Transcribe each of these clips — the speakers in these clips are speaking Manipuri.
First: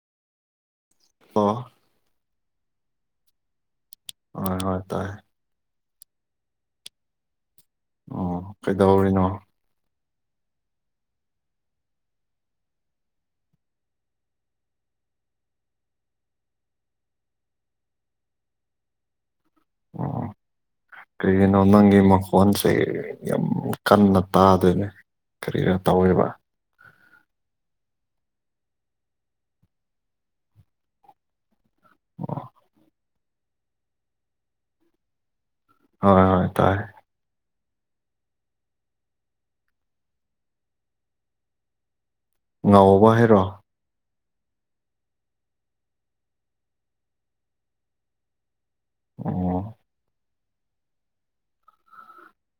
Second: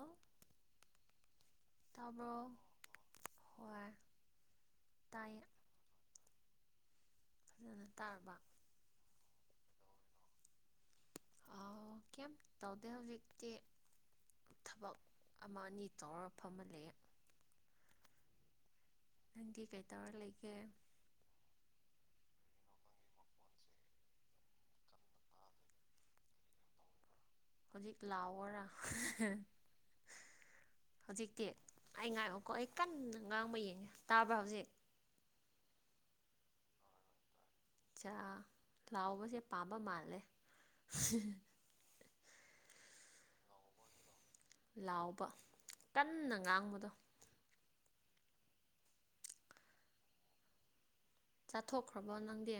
ꯑꯣ ꯑꯣ ꯇꯥꯕ꯭ꯔꯣ ꯍꯣꯏ ꯍꯣꯏ ꯍꯣꯏ ꯇꯥꯏ ꯇꯥꯏꯌꯦ ꯐꯖꯅ ꯇꯥꯔꯕꯣ ꯑꯣ ꯀꯩꯗꯧꯔꯤꯅꯣ ꯑꯧ ꯀꯩꯝ ꯇꯧꯗꯦ ꯍꯧꯖꯤꯛꯇꯤ ꯊꯕꯛ ꯑꯃ ꯑꯅꯤ ꯇꯧꯔꯒ ꯐꯝꯃꯥ ꯂꯩꯌꯦ ꯅꯪꯗꯤ ꯀꯩꯇꯧꯔ ꯂꯩꯒꯦ ꯀꯔꯤꯅꯣ ꯅꯪꯒꯤ ꯃꯈꯣꯟꯁꯦ ꯌꯥꯝ ꯀꯟꯅ ꯇꯥꯗꯦꯅꯦ ꯀꯔꯤꯔ ꯇꯧꯋꯦꯕ ꯍꯧꯖꯤꯛ ꯂꯥꯎꯋꯣꯔꯥ ꯍꯧꯖꯤꯛꯇꯤ ꯑꯩ ꯑꯣ ꯉꯥꯏꯌꯣꯀꯣ ꯑꯩ ꯀꯟꯅ ꯉꯥꯡꯕ ꯌꯦꯡꯉꯦ ꯇꯥꯕ꯭ꯔꯥ ꯍꯧꯖꯤꯛ ꯍꯣꯏ ꯍꯣꯏ ꯇꯥꯏ ꯑꯆꯥ ꯂꯥꯎꯕꯁꯦ ꯄꯥꯝꯕ ꯃꯥꯜꯂꯦ ꯉꯥꯎꯕ ꯍꯥꯏꯔꯣ ꯂꯥꯎꯕ ꯀꯟꯅ ꯉꯥꯡꯕꯗꯣ ꯑꯣ ꯆꯥꯊꯣꯛꯈ꯭ꯔꯕꯣ ꯅꯪꯗꯤ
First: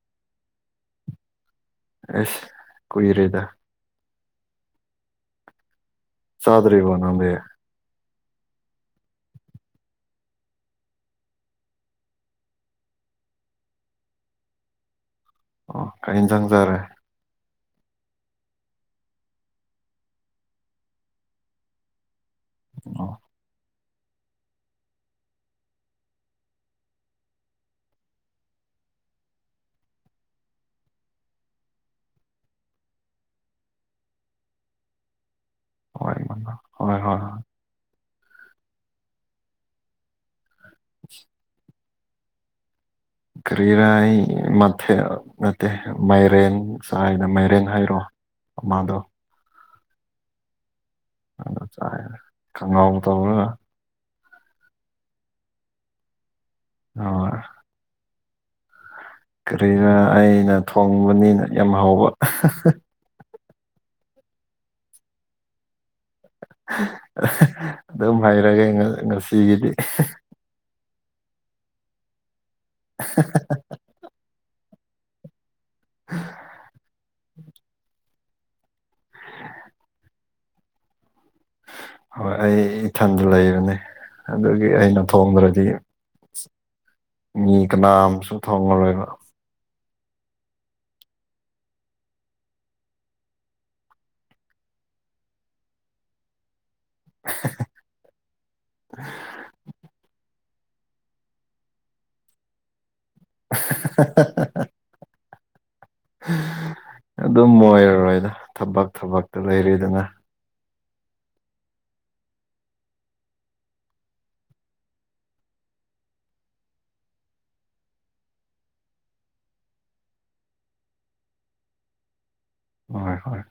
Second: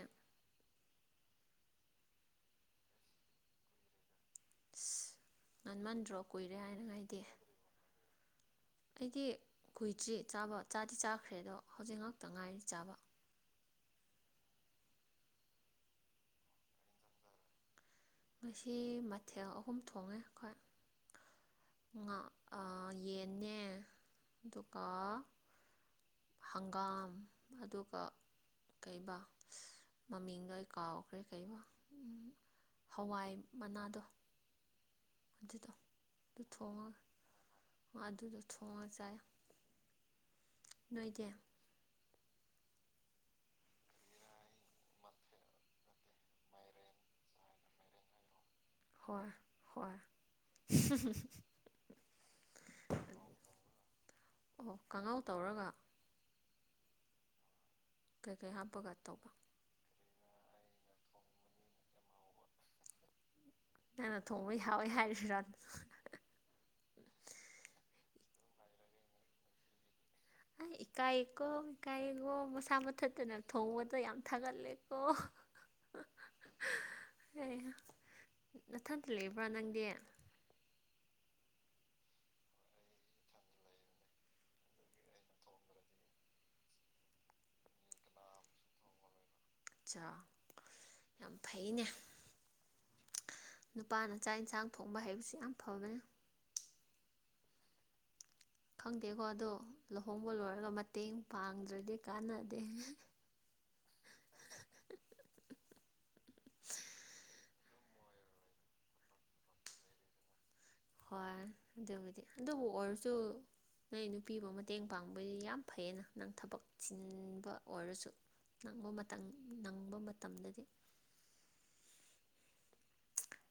ꯑꯦꯁ ꯀꯨꯏꯔꯦꯗ ꯑꯁ ꯉꯟꯃꯟꯗ꯭ꯔꯣ ꯀꯨꯏꯔꯦ ꯆꯥꯗ꯭ꯔꯤꯕꯣ ꯍꯥꯏꯅꯉꯥꯏꯗꯤ ꯅꯪꯗꯤ ꯑꯩꯗꯤ ꯀꯨꯏꯗ꯭ꯔꯤ ꯆꯥꯕ ꯆꯥꯗꯤ ꯆꯥꯈ꯭ꯔꯦ ꯑꯗꯣ ꯍꯧꯖꯤꯛ ꯉꯥꯛꯇ ꯉꯥꯏꯔꯤ ꯆꯥꯕ ꯑꯣ ꯀꯔꯤ ꯏꯟꯖꯥꯡ ꯆꯥꯔꯦ ꯉꯁꯤ ꯃꯊꯦꯜ ꯑꯍꯨꯝ ꯊꯣꯡꯉꯦ ꯑꯩꯈꯣꯏ ꯉꯥ ꯑꯥ ꯑꯣ ꯌꯦꯟꯅꯦ ꯑꯗꯨꯒ ꯍꯪꯒꯥꯝ ꯑꯗꯨꯒ ꯀꯩꯕ ꯃꯃꯤꯡꯗꯣ ꯑꯩ ꯀꯥꯎꯈ꯭ꯔꯦ ꯀꯩꯕ ꯍꯋꯥꯏ ꯃꯅꯥꯗꯣ ꯑꯗꯨꯗꯣ ꯍꯋꯥꯏ ꯑꯗꯨ ꯃꯅꯥ ꯍꯣꯏ ꯊꯣꯡꯉꯒ ꯍꯣꯏ ꯍꯣꯏ ꯑꯗꯨꯗꯣ ꯊꯣꯡꯉꯥ ꯆꯥꯏ ꯅꯣꯏꯗꯤ ꯀ꯭ꯔꯤꯔꯥ ꯑꯩ ꯃꯊꯦꯜ ꯅꯠꯇꯦ ꯃꯥꯏꯔꯦꯟ ꯆꯥꯏꯅ ꯃꯥꯏꯔꯦꯟ ꯍꯥꯏꯔꯣ ꯑꯃꯥꯥꯗꯣ ꯍꯣꯏ ꯍꯣꯏ [unintelligible] [unintelligible] ꯈꯥꯡꯉꯧ ꯇꯧꯔꯥꯒ ꯑꯣ ꯀꯥꯡꯉꯥꯎ ꯇꯧꯔꯒ [unintelligible] ꯀꯩ ꯀꯩ ꯍꯥꯞꯄꯒ ꯇꯧꯕ ꯀꯔꯤꯔꯥ ꯑꯩꯅ ꯊꯣꯡꯕꯅꯤꯅ ꯌꯥꯝ ꯍꯥꯎꯕ ꯅꯪꯅ ꯊꯣꯡꯕꯩ ꯍꯥꯎꯋꯦ ꯍꯥꯏꯔꯤꯔꯥ ꯑꯗꯨꯝ ꯍꯩꯔꯒꯦ ꯉꯁꯤꯒꯤꯗꯤ ꯏꯀꯥꯏꯀꯣ ꯏꯀꯥꯏꯀꯣ ꯃꯁꯥ ꯃꯊꯠꯇꯅ ꯊꯣꯡꯕꯗ ꯌꯥꯝ ꯊꯥꯒꯠꯂꯦꯀꯣ [unintelligible] ꯅꯊꯟꯇꯥ ꯂꯩꯕ꯭ꯔꯥ ꯅꯪꯗꯤ ꯍꯣꯏ ꯑꯩ ꯏꯊꯟꯗ ꯂꯩꯕꯅꯤ ꯑꯗꯨꯒꯤ ꯑꯩꯅ ꯊꯣꯡꯗ꯭ꯔꯗꯤ ꯃꯤ ꯀꯅꯥꯝꯁꯨ ꯊꯣꯡꯉꯔꯣꯏꯕ ꯑꯠꯆꯥ ꯌꯥꯝ ꯐꯩꯅꯦ ꯅꯨꯄꯥꯅ ꯆꯥꯛ ꯏꯟꯁꯥꯡ ꯊꯣꯡꯕ ꯍꯥꯏꯕꯁꯤ ꯌꯥꯝ ꯐꯕꯅꯦ [unintelligible] ꯈꯪꯗꯦꯀꯣ ꯑꯗꯣ ꯂꯨꯍꯣꯡꯕ ꯂꯣꯏꯔꯒ ꯃꯇꯦꯡ ꯄꯥꯡꯗ꯭ꯔꯗꯤ ꯀꯥꯟꯅꯗꯦ [unintelligible] ꯑꯗꯨꯝ ꯑꯣꯏꯔꯔꯣꯏꯗ ꯊꯕꯛ ꯊꯕꯛꯇ ꯂꯩꯔꯤꯗꯅ ꯍꯣꯏ ꯑꯗꯨꯕꯨꯗꯤ ꯑꯗꯨꯕꯨ ꯑꯣꯏꯔꯁꯨ ꯅꯣꯏ ꯅꯨꯄꯤꯕꯨ ꯃꯇꯦꯡ ꯄꯥꯡꯕ ꯌꯥꯝ ꯐꯩꯌꯦꯅ ꯅꯪ ꯊꯕꯛ ꯁꯤꯟꯕ ꯑꯣꯏꯔꯁꯨ ꯅꯪꯕ ꯃꯇꯝ ꯅꯪꯕ ꯃꯇꯝꯗꯗꯤ ꯍꯣꯏ ꯍꯣꯏ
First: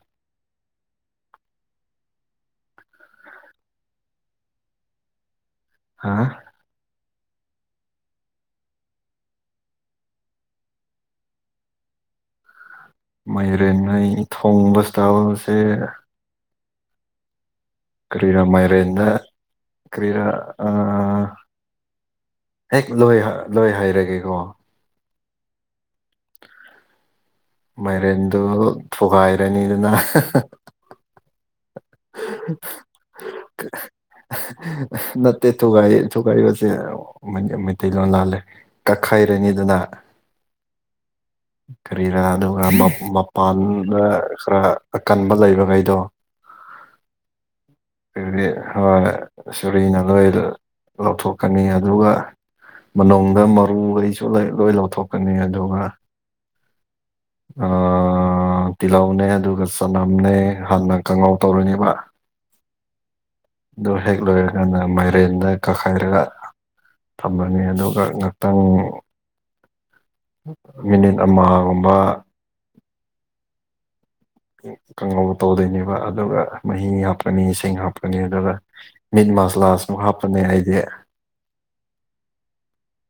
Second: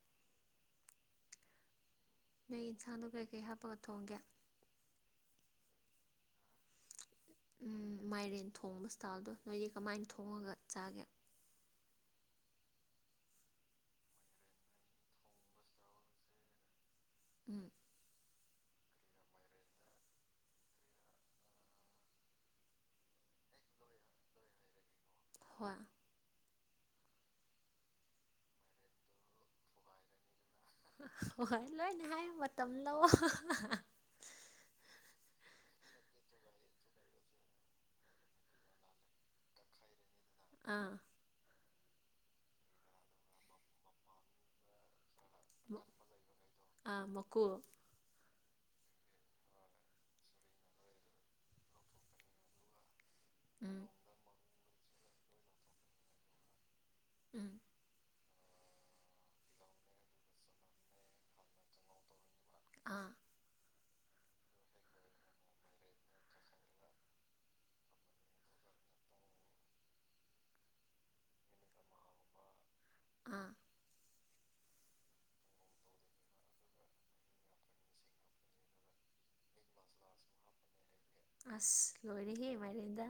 ꯅꯣꯏ ꯏꯟꯁꯥꯡꯗꯣ ꯀꯩꯀꯩ ꯍꯥꯞꯄꯒ ꯊꯣꯡꯒꯦ ꯍꯥꯥ ꯎꯝ ꯃꯥꯏꯔꯦꯟ ꯊꯣꯡꯕ ꯏꯁ꯭ꯇꯥꯜꯗꯣ ꯅꯣꯏꯗꯤ ꯀꯃꯥꯏ ꯊꯣꯡꯉꯥꯒ ꯆꯥꯒꯦ ꯃꯩꯔꯦꯟ ꯑꯩ ꯊꯣꯡꯕ ꯏꯁꯇꯥꯜꯏꯁꯦ ꯎꯝ ꯀ꯭ꯔꯤꯔꯥ ꯃꯥꯏꯔꯦꯟꯗ ꯀ꯭ꯔꯤꯔꯥ ꯑꯥ ꯍꯦꯛ ꯂꯣꯏ ꯂꯣꯏ ꯍꯥꯏꯔꯒꯦꯀꯣ ꯍꯣꯏ ꯃꯥꯏꯔꯦꯟꯗꯣ ꯊꯨꯒꯥꯏꯔꯅꯤꯗꯅ ꯍꯣꯏ ꯂꯣꯏꯅ ꯍꯥꯏꯌꯨ ꯃꯇꯝ ꯂꯧꯑꯣ ꯅꯠꯇꯦ ꯊꯨꯒꯥꯏ ꯊꯨꯒꯥꯏꯕꯁꯦ ꯃꯩꯇꯩꯂꯣꯟ ꯂꯥꯜꯂꯦ ꯀꯛꯈꯥꯏꯔꯅꯤꯗꯥꯅ ꯑꯥ ꯀꯔꯤꯔꯥ ꯑꯗꯨꯒ ꯃꯄꯥꯟꯗ ꯈꯔ ꯑꯀꯟꯕ ꯂꯩꯕꯈꯩꯗꯣ ꯑꯥ ꯃꯀꯨ ꯍꯥꯏꯗꯤ ꯍꫭꯏ ꯁꯨꯔꯤꯅ ꯂꯣꯏ ꯂꯧꯊꯣꯛꯀꯅꯤ ꯑꯗꯨꯒ꯫ ꯃꯅꯨꯡꯗ ꯎꯝ ꯃꯔꯨꯈꯩꯁꯨ ꯂꯣꯏ ꯂꯧꯊꯣꯛꯀꯅꯤ ꯑꯗꯨꯒ ꯎꯝ꯫ ꯇꯤꯜꯍꯧꯅꯦ ꯑꯗꯨꯒ ꯆꯅꯝꯅꯦ ꯍꯥꯟꯅ ꯀꯪꯉꯧ ꯇꯧꯔꯅꯤꯕ ꯑꯥ ꯑꯗꯨ ꯍꯦꯛ ꯂꯣꯏꯔꯀꯥꯟꯗ ꯃꯥꯏꯔꯦꯟꯗ ꯀꯛꯈꯥꯏꯔꯒ ꯊꯝꯃꯅꯤ ꯑꯗꯨꯒ ꯉꯥꯛꯇꯪ ꯃꯤꯅꯤꯠ ꯑꯃꯒꯨꯝꯕ ꯑꯥ ꯀꯥꯡꯉꯧ ꯇꯧꯗꯣꯏꯅꯦꯕ ꯑꯗꯨꯒ ꯃꯍꯤ ꯍꯥꯞꯀꯅꯤ ꯏꯁꯤꯡ ꯍꯥꯞꯀꯅꯤ ꯑꯗꯨꯒ ꯃꯤꯠ ꯃꯁꯂꯥ ꯁꯨ ꯍꯥꯞꯀꯅꯦ ꯑꯩꯗꯤ ꯑꯁ ꯂꯣꯏꯔꯤꯍ‌ꯦ ꯃꯥꯏꯔꯦꯟꯗ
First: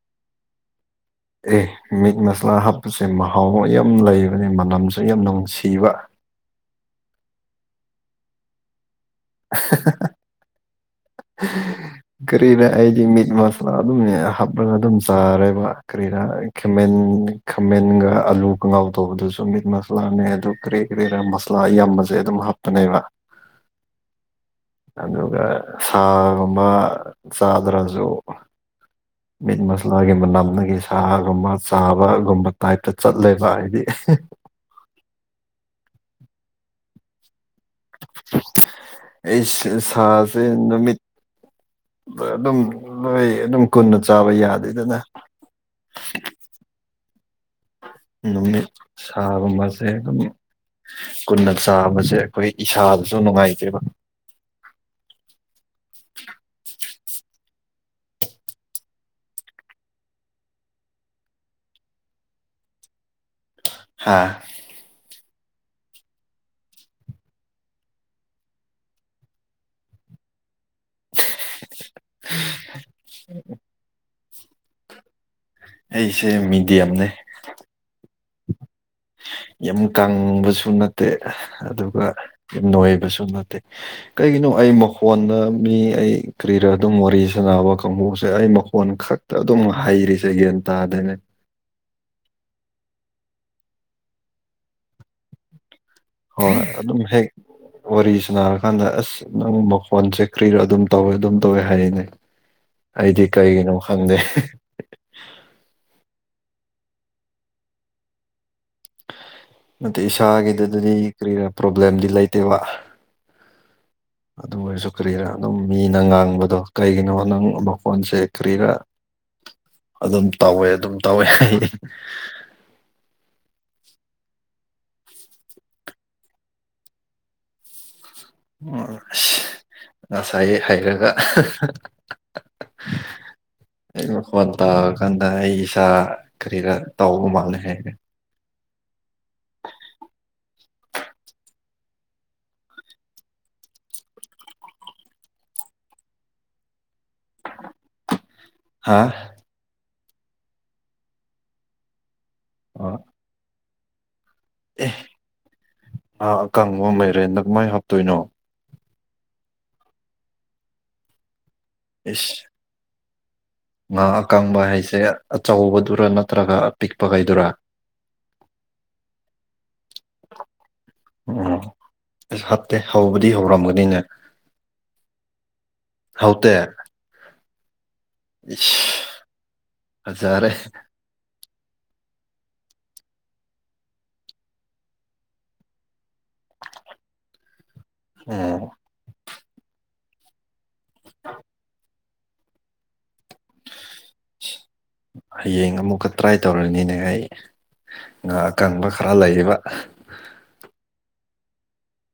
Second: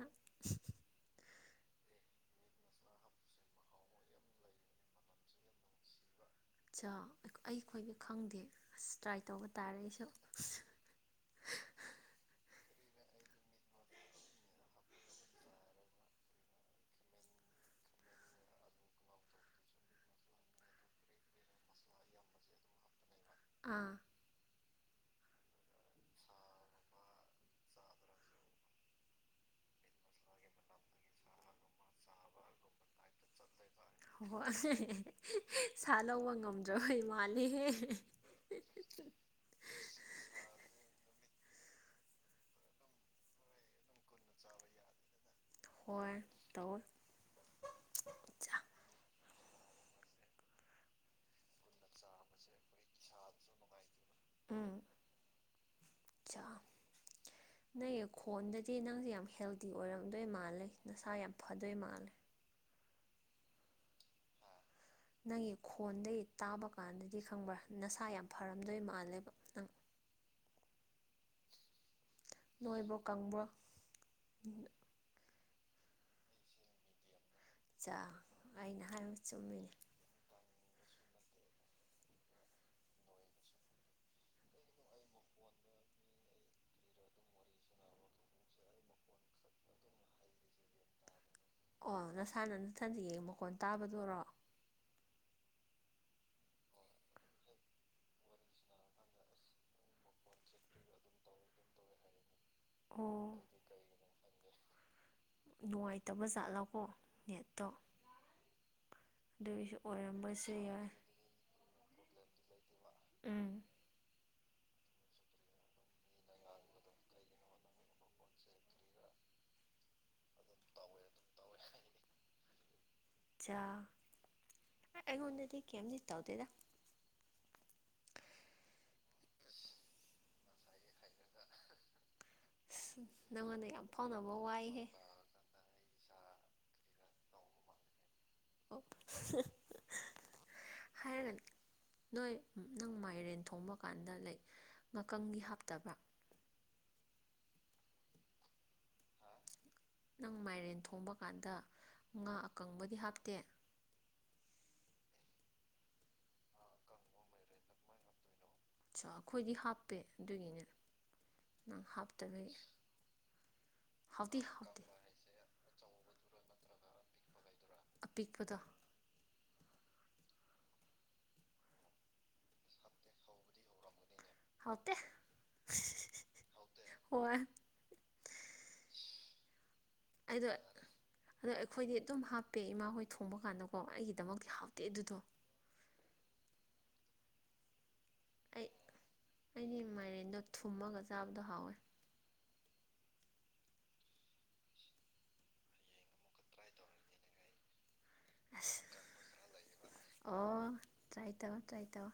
ꯑꯦ ꯃꯤꯠ ꯃꯁꯂꯥ ꯍꯥꯞꯄꯁꯦ ꯃꯍꯥꯎ ꯃꯥ ꯌꯥꯝ ꯂꯩꯕꯅꯤ ꯃꯅꯝꯁꯨ ꯌꯥꯝ ꯅꯨꯡꯁꯤꯕ ꯆꯥ ꯑꯈꯣꯏꯗꯤ ꯈꯪꯗꯦ ꯑꯁ ꯇ꯭ꯔꯥꯏ ꯇꯧꯕ ꯇꯥꯔꯦ ꯑꯩꯁꯨ [unintelligible] ꯀꯔꯤꯔ ꯑꯩꯗꯤ ꯃꯤꯠ ꯃꯁꯂꯥ ꯑꯗꯨꯝ ꯍꯥꯞꯂꯒ ꯑꯗꯨꯝ ꯆꯥꯔꯦꯕ ꯀꯔꯤꯔ ꯈꯃꯦꯟ ꯈꯥꯃꯦꯟꯒ ꯑꯥꯂꯨ ꯀꯪꯉꯧ ꯇꯧꯕꯗꯨꯁꯨ ꯃꯤꯠ ꯃꯁꯂꯥꯅꯦ ꯑꯗꯨ ꯀꯔꯤ ꯀꯔꯤꯔ ꯃꯁꯥꯂꯥ ꯑꯌꯥꯝꯕꯁꯦ ꯑꯗꯨꯝ ꯍꯥꯞ ꯄꯅ‌ꯦꯕ ꯑꯥ ꯑꯗꯨꯒ ꯁꯥꯒꯨꯝꯕ ꯆꯥꯗ꯭ꯔꯁꯨ ꯃꯤꯠ ꯃꯁꯂꯥꯒꯤ ꯃꯅꯝꯗꯒꯤ ꯁꯥꯒꯨꯝꯕ ꯆꯥꯕꯒꯨꯝꯕ ꯇꯥꯏꯞꯇ ꯆꯠꯂꯦꯕ ꯍꯥꯏꯗꯤ ꯍꫭ ꯍꯣꯏ ꯁꯥ ꯂꯧꯕ ꯉꯝꯗ꯭ꯔꯕꯩ ꯃꯥꯂꯤꯍꯦ [unintelligible] ꯑꯩ ꯁꯥꯁꯦ ꯅꯨꯃꯤꯠ ꯑꯗꯨꯝ ꯂꯣꯏ ꯑꯗꯨꯝ ꯀꯨꯟꯅ ꯆꯥꯕ ꯌꯥꯗꯦꯗꯅ ꯍꯣꯏ ꯇꯧꯋꫭ ꯅꯨꯃꯤꯠ ꯁꯥꯒꯨꯝꯕꯁꯦ ꯑꯗꯨꯝ ꯀꯨꯟꯅ ꯆꯥꯕꯁꯦ ꯑꯈꯣꯏ ꯏꯁꯥꯗꯁꯨ ꯅꯨꯡꯉꯥꯏꯇꯦꯕ ꯎꯝ ꯆꯥ [inaudible] ꯅꯪꯒꯤ ꯈꯣꯟꯗꯗꯤ ꯅꯪꯁꯤ ꯌꯥꯝ ꯍꯦꯜꯗꯤ ꯑꯣꯏꯔꯝꯗꯣꯏ ꯃꯥꯜꯂꯦ ꯅꯁꯥ ꯌꯥꯝ ꯐꯗꯣꯏ ꯃꯥꯜꯂꯦ ꯍꯥꯥ ꯅꯪꯒꯤ ꯈꯣꯟꯗꯒꯤ ꯇꯥꯕ ꯀꯥꯟꯗꯗꯤ ꯈꯪꯕ꯭ꯔꯥ ꯅꯁꯥ ꯌꯥꯝ ꯐꯔꯝꯗꯣꯏ ꯃꯥꯜꯂꯦꯕ ꯅꯪ [unintelligible] ꯅꯣꯏꯕ꯭ꯔꯣ ꯀꯪꯕ꯭ꯔꯣ ꯑꯩꯁꯦ ꯃꯤꯗꯤꯌꯝꯅꯦ ꯆꯥ ꯑꯩꯅ ꯍꯥꯏꯕ ꯆꯨꯝꯃꯤꯅꯦ ꯌꯥꯝ ꯀꯪꯕꯁꯨ ꯅꯠꯇꯦ ꯑꯗꯨꯒ ꯅꯣꯏꯕꯁꯨ ꯅꯠꯇꯦ ꯀꯩꯒꯤꯅꯣ ꯑꯩ ꯃꯈꯣꯟꯗ ꯃꯤ ꯑꯩ ꯀꯔꯤꯔ ꯑꯗꯨꯝ ꯋꯥꯔꯤ ꯁꯥꯟꯅꯕ ꯀꯥꯡꯕꯨꯁꯦ ꯑꯩ ꯃꯈꯣꯟ ꯈꯛ ꯑꯗꯨꯝ ꯍꯩꯔꯤꯁꯦ ꯒ꯭ꯌꯥꯟ ꯇꯥꯗꯦꯅꯦ ꯑꯣ ꯅꯁꯥꯅ ꯅꯊꯟꯗꯤ ꯌꯦꯡ ꯃꯈꯣꯟ ꯇꯥꯕꯗꯨꯔꯣ ꯍꯣꯏ ꯑꯗꯨꯝ ꯍꯦꯛ ꯋꯥꯔꯤ ꯁꯥꯥꯟꯅꯔꯀꯥꯟꯗ ꯑꯁ ꯅꯪ ꯃꯈꯣꯟ [unintelligible] ꯀ꯭ꯔꯤꯔꯣ ꯑꯗꯨꯝ ꯇꯧꯋꯦ ꯑꯗꯨꯝ ꯇꯧꯋꯦ ꯍꯥꯏꯌꯦꯅꯦ ꯑꯩꯗꯤ ꯑꯣ ꯀꯩꯒꯤꯅꯣ ꯈꯪꯗꯦ ꯅꯨꯡꯉꯥꯏꯇꯕ ꯖꯥꯠꯂꯀꯣ ꯅꯦꯠꯇꯣ ꯑꯗꯨꯒꯤꯁꯨ ꯑꯣꯏꯔꯝꯕꯁꯨ ꯌꯥꯏ ꯀꯔꯤꯔ ꯄ꯭ꯔꯣꯕ꯭ꯂꯦꯝꯗꯤ ꯂꯩꯇꯦꯕ ꯎꯝ ꯑꯗꯨ ꯑꯣꯏꯔꯁꯨ ꯀꯔꯤꯔꯥ ꯑꯗꯨꯝ ꯃꯤꯅ ꯉꯥꯡꯕꯗꯣ ꯀꯩꯒꯤꯅꯣ ꯅꯪ ꯃꯈꯣꯟꯁꯦ ꯀꯔꯤꯔꯥ ꯑꯗꯨꯝ ꯇꯧꯋꯦ ꯑꯗꯨꯝ ꯇꯧꯋꯦ ꯑꯩ ꯆꯥ ꯑꯩꯉꯣꯟꯗꯗꯤ ꯀ‌ꯦꯝꯗꯤ ꯇꯧꯗꯦꯗ ꯑꯁ ꯉꯁꯥꯏ ꯍꯥꯏꯔꯒ ꯅꯪꯉꯣꯟꯗ ꯌꯥꯝ [unintelligible] ꯑꯩ ꯐꯥꯎꯅꯕ ꯃꯈꯣꯟ ꯋꯥꯏꯍꯦ ꯇꯥꯔꯀꯥꯟ ꯑ ꯑꯩ ꯏꯁꯥ ꯀꯔꯤꯔ ꯇꯥꯎꯕ ꯃꯥꯜꯂꯦ ꯍꯥꯔ‌ꯦ ꯍꯥꯏꯔꯒꯅꯤ ꯅꯣꯏ ꯅꯪ ꯃꯥꯏꯔꯦꯟ ꯊꯣꯡꯕ ꯀꯥꯟꯗ ꯂꯥꯏꯛ ꯉꯥꯀꯪꯒꯤ ꯍꯥꯞꯇꯕ꯭ꯔꯥ ꯍꯥꯥ ꯅꯪ ꯃꯥꯏꯔꯦꯟ ꯊꯣꯡꯕ ꯀꯥꯟꯗ ꯉꯥ ꯑꯀꯪꯕꯗꯤ ꯍꯥꯞꯇꯦ ‌ꯑ‌ꯦ ꯑꯀꯪꯕ ꯃꯥꯏꯔꯦꯟꯗ ꯀꯃꯥꯏꯅ ꯍꯥꯞꯇꯣꯏꯅꯣ ꯑ ꯑꯩꯈꯣꯏꯗꯤ ꯍꯥꯞꯄꯦ ꯑꯗꯨꯒꯤꯅꯦ ꯅꯪ ꯏꯁ ꯍꯥꯞꯇꯕꯒꯤ ꯉꯥ ꯍꯥꯎꯗꯤ ꯑꯀꯪꯕ ꯍꯥꯎꯇꯦ ꯍꯥꯏꯁꯦ ꯑꯆꯧꯕꯗꯨꯔꯥ ꯅꯠꯇ꯭ꯔꯒ ꯑꯄꯤꯛꯄꯈꯩꯗꯨꯔꯥ ꯄꯤꯛꯄꯗ‌ꯣ ꯑꯣ ꯑꯁ ꯍꯥꯞꯇꯦ ꯍꯧꯕꯗꯤ ꯍꯧꯔꯝꯒꯅꯤꯅ‌ꯦ ꯍꯥꯎꯇꯦ ꯍꯥꯎꯇ‌ꯦ ꯍꯣꯏ ꯑꯩꯗꯣ ꯐꯖꯔꯦ ꯑꯗꯣ ꯑꯩꯈꯣꯏꯗꯤ ꯑꯗꯨꯝ ꯍꯥꯞꯄꯦ ꯏꯃꯥ ꯍꯣꯏ ꯊꯣꯡꯕ ꯀꯥꯟꯗꯀꯣ ꯑꯩꯒꯤꯗꯃꯛꯇꯤ ꯍꯥꯎꯇꯦ ꯑꯗꯨꯗꯣ ꯎꯝ ꯑꯩ ꯑꯩꯗꯤ ꯃꯥꯏꯔꯦꯟꯗꯣ ꯊꯨꯝꯃꯒ ꯆꯥꯕꯗꯣ ꯍꯥꯎꯋꯦ ꯍꯌꯦꯡ ꯑꯃꯨꯛꯀ ꯇ꯭ꯔꯥꯏ ꯇꯧꯔꯅꯤꯅꯦ ꯑꯩ ꯉꯥ ꯑꯁ ꯑꯀꯪꯕ ꯈꯔ ꯂꯩꯌꯦꯕ ꯑꯣ ꯇ꯭ꯔꯥꯏ ꯇꯧ ꯇ꯭ꯔꯥꯏ ꯇꯧ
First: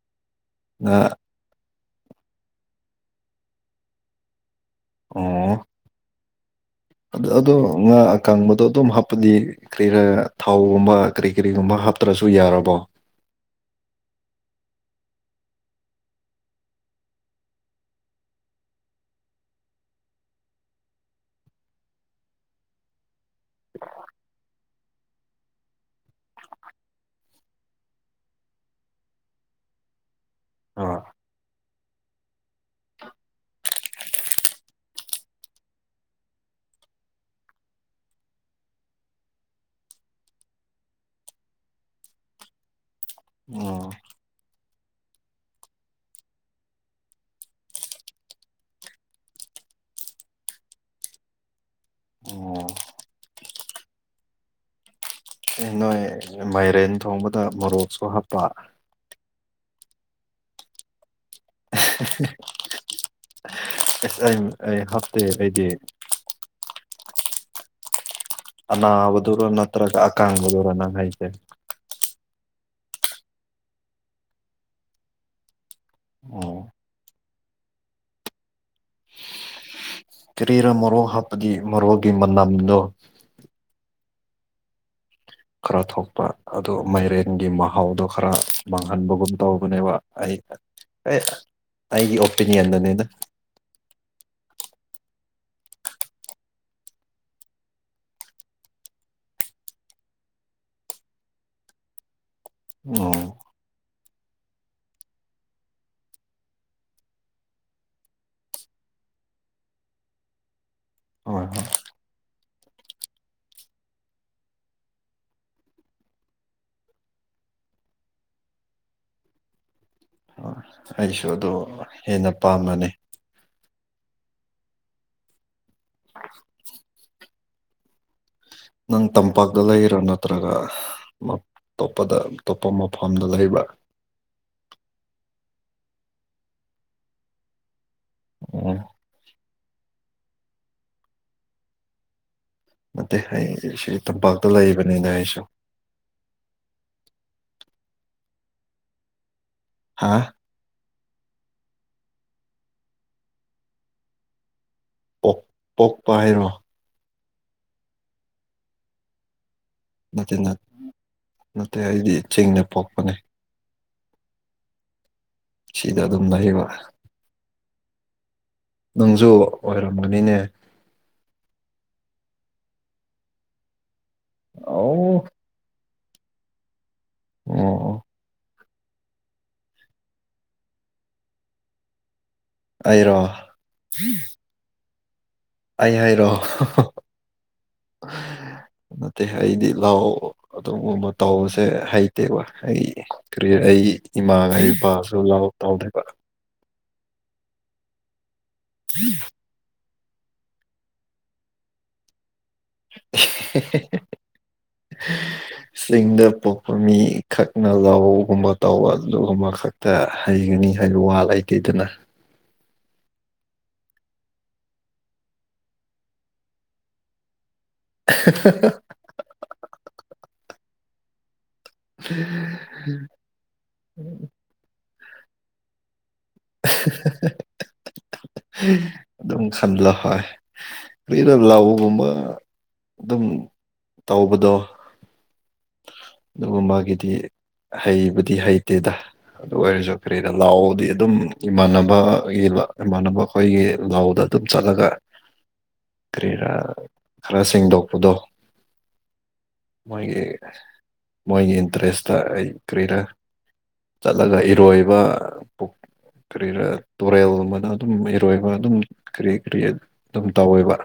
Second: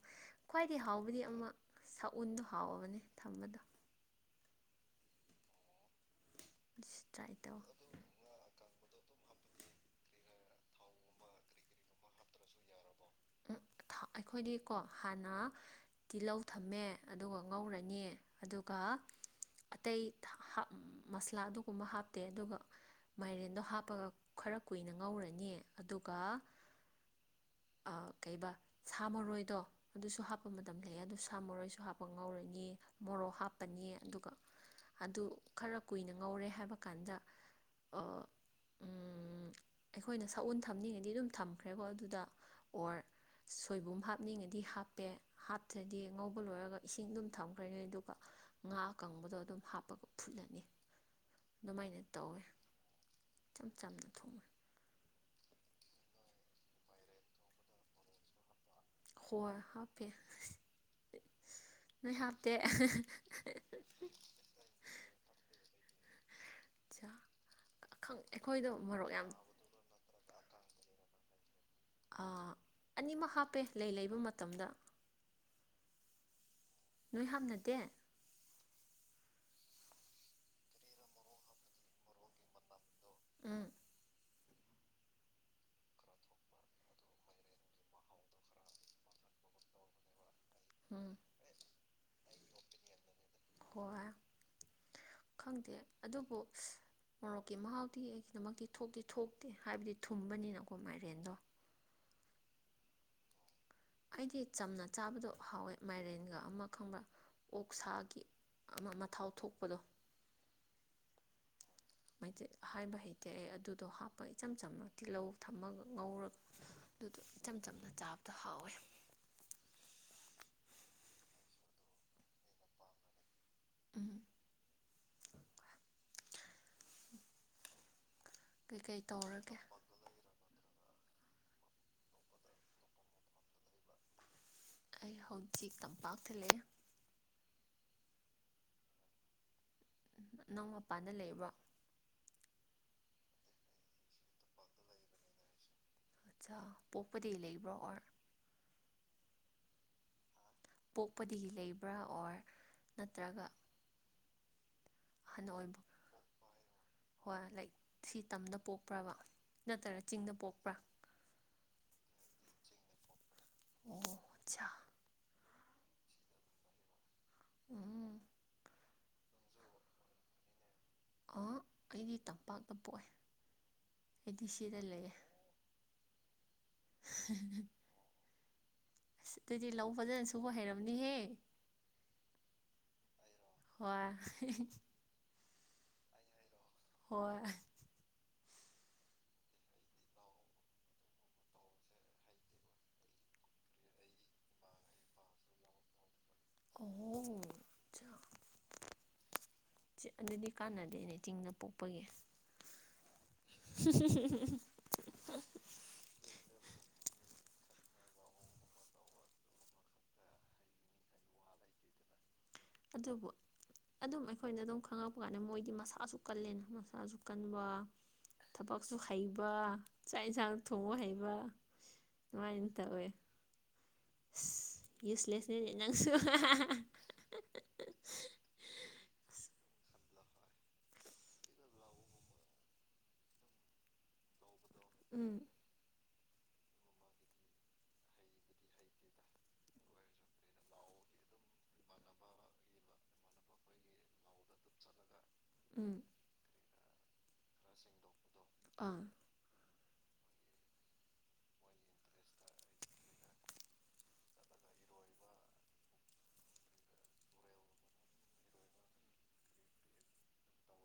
ꯈ꯭ꯋꯥꯏꯗꯒꯤ ꯉꯥ ꯍꯥꯎꯕꯗꯤ ꯑꯃ ꯁꯛꯎꯟꯗꯣ ꯍꯥꯎꯕꯅꯦ ꯊꯝꯕꯗꯣ ꯑꯣ ꯑꯗꯨꯁꯨ ꯑ ꯇ꯭ꯔꯥꯏ ꯑꯗꯣ ꯇꯧ ꯉꯥ ꯀꯪꯕꯗꯣ ꯑꯗꯨꯝ ꯍꯥꯞꯄꯗꯤ ꯀꯔꯤ ꯔꯥ ꯊꯥꯎꯒꯨꯝꯕ ꯀꯔꯤ ꯀꯔꯤꯒꯨꯝꯕ ꯍꯥꯞꯇ꯭ꯔꯁꯨ ꯌꯥꯔꯕꯣ ꯑꯩꯈꯣꯏꯗꯤꯀꯣ ꯍꯥꯟꯅ ꯇꯤꯜꯍꯧ ꯊꯝꯃꯦ ꯑꯗꯨꯒ ꯉꯧꯔꯅꯤ ꯑꯗꯨꯒ ꯑꯇꯩ ꯃꯁꯂꯥ ꯑꯗꯨꯒꯨꯝꯕ ꯍꯥꯞꯇꯦ ꯑꯗꯨꯒ ꯃꯥꯏꯔꯦꯟꯗꯣ ꯍꯥꯞꯄꯒ ꯈꯔ ꯀꯨꯏꯅ ꯉꯧꯔꯅꯤ ꯑꯗꯨꯒ ꯀꯩꯕ ꯁꯥ ꯃꯔꯣꯏꯗꯣ ꯑꯗꯨꯁꯨ ꯍꯥꯞꯄ ꯃꯇꯝ ꯂꯩ ꯑꯥ ꯑꯗꯨꯗ ꯁꯥ ꯃꯔꯣꯏꯁꯨ ꯍꯥꯞꯄ ꯄ ꯉꯧꯔꯅꯤ ꯃꯣꯔꯣꯛ ꯍꯥꯞꯄꯅꯤ ꯑꯗꯨꯒ ꯑꯗꯨ ꯈꯔ ꯀꯨꯏꯅ ꯉꯧꯔꯦ ꯍꯥꯏꯕ ꯀꯥꯟꯗ ꯎꯝ ꯑꯩꯈꯣꯏꯅ ꯁꯥꯛꯎꯟ ꯊꯝꯅꯤꯡꯉꯗꯤ ꯑꯗꯨꯝ ꯊꯝꯈ꯭ꯔꯦꯀꯣ ꯑꯗꯨꯗ ꯑꯣꯔ ꯑꯣ ꯁꯣꯏꯕꯨꯝ ꯍꯥꯞ ꯍꯥꯞꯅꯤꯡꯉꯗꯤ ꯍꯥꯞꯄꯦ ꯍꯥꯞꯇ꯭ꯔꯗꯤ ꯉꯧꯕ ꯂꯣꯏꯔꯒ ꯏꯁꯤꯡ ꯑꯗꯨꯝ ꯊꯝꯈ꯭ꯔꯅꯤ ꯑꯗꯨꯒ ꯉꯥ ꯑꯀꯪꯕꯗꯣ ꯑꯗꯨꯝ ꯍꯥꯞꯄꯒ ꯐꯨꯠꯂꯅꯤ ꯑꯗꯨꯃꯥꯏꯅ ꯇꯧꯋꯦ ꯑꯣ ꯏꯆꯝ ꯆꯝꯅ ꯊꯣꯡꯉꯦ ꯅꯣꯏ ꯃꯥꯏꯔꯦꯟ ꯊꯣꯡꯕꯗ ꯃꯣꯔꯣꯛꯁꯨ ꯍꯥꯞꯄ ꯍ‌ꯣꯏ ꯍꯥꯞꯄꯦ ꯅꯣꯏ ꯍꯥꯥꯞꯇ‌ꯦ ꯑꯁ ꯑꯩ ꯑꯩ ꯍꯥꯞꯇꯦ ꯑꯩꯗꯤ ꯑꯩꯈꯣꯏꯗ‌ꯣ ꯃꯔꯣꯛ ꯌꯥꯝ ꯑꯅꯥꯕꯗꯨꯔ ꯅꯠꯇ꯭ꯔꯒ ꯑꯀꯥꯡꯕꯗꯨꯔꯥ ꯅꯪ ꯍꯥꯏꯁꯦ ꯑꯅꯤꯃꯛ ꯍꯥꯞꯄꯦ ꯂꯩ ꯂꯩꯕ ꯃꯇꯝꯗ ꯑꯣ ꯅꯣꯏ ꯍꯥꯞꯅꯗꯦ ꯀꯦꯔꯤꯔ ꯃꯔꯣ ꯍꯥꯞꯄꯗꯤ ꯃꯔꯋꯥꯒꯤ ꯃꯅꯅ ꯎ ꯈꯔ ꯊꯣꯛꯄ ꯑꯗꯨ ꯃꯥꯏꯔꯦꯟꯒꯤ ꯃꯍꯥꯎꯗꯣ ꯈꯔ ꯃꯥꯡꯍꯟꯕꯒꯨꯝ ꯇꯧꯕꯅꯦꯕ ꯑꯩ ꯎꯝ ꯑꯩꯒꯤ ꯑꯣꯄꯤꯅꯤꯌꯟꯗꯅꯤꯅ ꯍꯣꯏ ꯈꯪꯗꯦ ꯑꯗꯨꯕꯨ ꯃꯣꯔꯣꯛꯀꯤ ꯃꯍꯥꯎꯗꯤ ꯑꯩꯒꯤꯗꯃꯛꯇꯤ ꯊꯣꯛꯇꯤ ꯊꯣꯛꯇꯦ ꯍꯥꯏꯕꯗꯤ ꯊꯨꯝꯕꯅꯤꯅꯀꯣ ꯃꯥꯏꯔꯦꯟꯗꯣ ꯑꯣ ꯑꯩꯗꯤ ꯆꯝꯅ ꯆꯥꯕꯗꯣ ꯍꯥꯎꯋꯦ ꯃꯥꯏꯔꯦꯟꯒ ꯑꯃ ꯈꯪꯕ꯭ꯔꯥ ꯑꯣꯛꯁꯥꯒꯤ ꯑꯃ ꯃꯊꯥꯎ ꯊꯣꯛꯄꯗꯣ ꯍꯣꯏ ꯍꯣꯏ ꯃꯩꯗꯤꯦ ꯍꯥꯏꯕ ꯍꯩꯇꯦ ꯑꯩ ꯑꯗꯨꯗꯣ ꯍꯥꯞꯄ ꯏꯆꯝ ꯆꯝꯅ ꯇꯤꯜꯍꯧ ꯊꯝꯃꯒ ꯉꯧꯔꯒ ꯑꯗꯨꯗꯣ ꯏꯆꯝ ꯆꯝꯅ ꯆꯥꯕꯗ ꯍꯥꯎꯋꯦ ꯍꯣꯏ ꯑꯩꯁꯨ ꯑꯗꯨꯣ ꯍꯦꯟꯅ ꯄꯥꯝꯕꯅꯤ ꯎꯝ ꯑ ꯎ ꯅꯪ ꯇꯝꯄꯒꯤꯂ ꯏꯔꯣ ꯅ ꯅꯠꯇ꯭ꯔꯒꯇꯣꯞꯄꯗ ꯑꯇꯣꯞꯄ ꯃꯐꯝꯗ ꯂꯩꯕ ꯑꯩ ꯍꯧꯖꯤꯛ ꯇꯝꯄꯥꯛꯇ ꯂꯩꯦ ꯑꯣ ꯅꯧꯎ ꯃꯄꯥꯟꯗ ꯂꯩꯕ꯭ꯔꯣ ꯅꯠꯇꯦ ꯑꯩ ꯁꯤ ꯇꯝꯄꯥꯛꯇ ꯂꯩꯕꯅꯤꯅ ꯑꯩꯁꯨ ꯑꯠꯆꯥ ꯄꯣꯛꯄꯗꯤ ꯂꯩꯕ꯭ꯔꯣ ꯑꯣꯔ ꯍꯥꯥ ꯄꯣꯛꯄꯗꯒꯤ ꯂꯩꯕ꯭ꯔꯥ ꯑꯣꯔ ꯅꯠꯇ꯭ꯔꯒ ꯑꯣ ꯍꯅ ꯑꯣꯏꯕ ꯄꯣꯛꯄ ꯍꯥꯏꯔꯣ ꯍꯣꯏ ꯂꯥꯏꯛ ꯁꯤ ꯇꯝꯗ ꯄꯣꯛꯄ꯭ꯔꯕ ꯅꯠꯇꯔ ꯆꯤꯡꯗ ꯅꯠꯇꯦ ꯄꯣꯛꯄ꯭ꯔꯥ ꯅꯠꯇꯦ ꯍꯥꯏꯗꯤ ꯆꯤꯡꯗ ꯄꯣꯛꯄꯅꯦ ꯑꯣ ꯑꯆꯥ ꯁꯤꯗ ꯑꯗꯨꯝ ꯂꯩꯌꯦꯕ ꯎꯝ ꯅꯪꯁꯨ ꯑꯣꯏꯔꯝꯕꯅꯤꯅꯦ ꯑ ꯑꯩꯗꯤ ꯇꯝꯄꯥꯛꯇ ꯄꯣꯛꯑꯦ ꯑꯦꯗꯤ ꯁꯤꯗꯂꯦ ꯑꯧ ꯑꯣ ꯑꯣ ꯑꯁ ꯑꯗꯨꯗꯤ ꯂꯧ ꯐꯖꯅ ꯁꯨ ꯍꯩꯔꯕꯝꯅꯤꯍꯦ ꯑꯩꯔꯣ ꯍ ꯑꯩ ꯍꯥꯏꯔꯛꯣ ꯍꯣꯏ ꯃꯦ ꯍꯥꯏꯗꯤ ꯂꯑꯣ ꯑꯗꯨꯒꯨꯝꯕ ꯇꯧꯕꯁꯦ ꯍꯩꯇꯦꯕ ꯑꯩ ꯀꯔꯤ ꯑꯩ ꯏꯃꯥ ꯑꯩ ꯏꯄꯥꯁꯨ ꯂꯥꯎ ꯇꯧꯗ ꯑꯣ ꯑꯗꯨꯗꯤ ꯀꯥꯟꯅꯗꯦꯅꯦ ꯆꯤꯡꯗ ꯄꯣꯛꯄꯒꯤ [inaudible] ꯆꯤꯡꯗ ꯄꯣꯛꯄ ꯃꯤ ꯈꯛꯅ ꯂꯍꯒꯨꯝꯕ ꯇꯧꯕ ꯑꯗꯨꯒꯨꯝꯕ ꯈꯛ ꯇ ꯍꯩꯒꯅꯤ ꯍꯥꯏ ꯋꯥ ꯂꯩꯇꯗꯅ ꯑꯗꯨꯕꯨ ꯑꯗꯨꯝ ꯑꯩꯈꯣꯏꯅ ꯑꯗꯨꯝ ꯈꯪꯉꯛꯄ ꯀꯥꯟꯗ ꯃꯣꯏꯗꯤ ꯃꯁꯥꯁꯨ ꯀꯜꯂꯦꯅ ꯃꯁꯥꯁꯨ ꯀꯟꯕ ꯊꯕꯛꯁꯨ ꯍꯩꯕ ꯆꯥꯛ ꯌꯦꯟꯁꯥꯡ ꯊꯣꯡꯕ ꯍꯩꯕ ꯝ ꯌꯨꯁꯂꯦꯁꯅꯦ ꯅ ꯅꯪꯁꯨ ꯝ ꯈꯝꯂꯣ ꯍ ꯀꯔ ꯂꯥꯎꯕꯒꯨꯝꯕ ꯑꯗꯨꯝ ꯇꯧꯕꯗꯣ ꯎꯝ ꯑꯗꯨꯒ ꯃꯥꯒꯤꯗꯤ ꯍꯩꯕꯗꯤ ꯍꯩꯇꯦꯗ ꯑꯗꯨ ꯑꯣꯏꯔꯁꯨ ꯀꯔꯤꯗ ꯂꯥꯛꯑꯣꯗꯤ ꯑꯗꯨꯝ ꯏꯃꯥꯟꯅꯕꯒꯤ ꯏꯃꯥꯟꯅꯕ ꯑꯩꯈꯣꯏꯒꯤ ꯂꯥꯎꯗ ꯑꯗꯨꯝ ꯆꯠꯂꯒ ꯎꯝ ꯀꯔꯤꯔꯥ ꯈꯔ ꯁꯦꯡꯗꯣꯛꯄꯗꯣ ꯑꯥ ꯃꯣꯏꯒꯤ ꯃꯣꯏꯒꯤ ꯏꯟꯇꯔꯦꯁꯇ ꯑꯩ ꯀꯔꯤꯔ ꯆꯠꯂꯒ ꯏꯔꯣꯏꯕ ꯀꯔꯤꯥ ꯇꯨꯔꯦꯜꯒꯨꯝꯕꯗ ꯑꯗꯨꯝ ꯏꯔꯣꯏꯕ ꯑꯗꯨꯝ ꯀꯔꯤ ꯀꯔꯤ ꯑꯗꯨꯝ ꯇꯧꯋꯦꯕ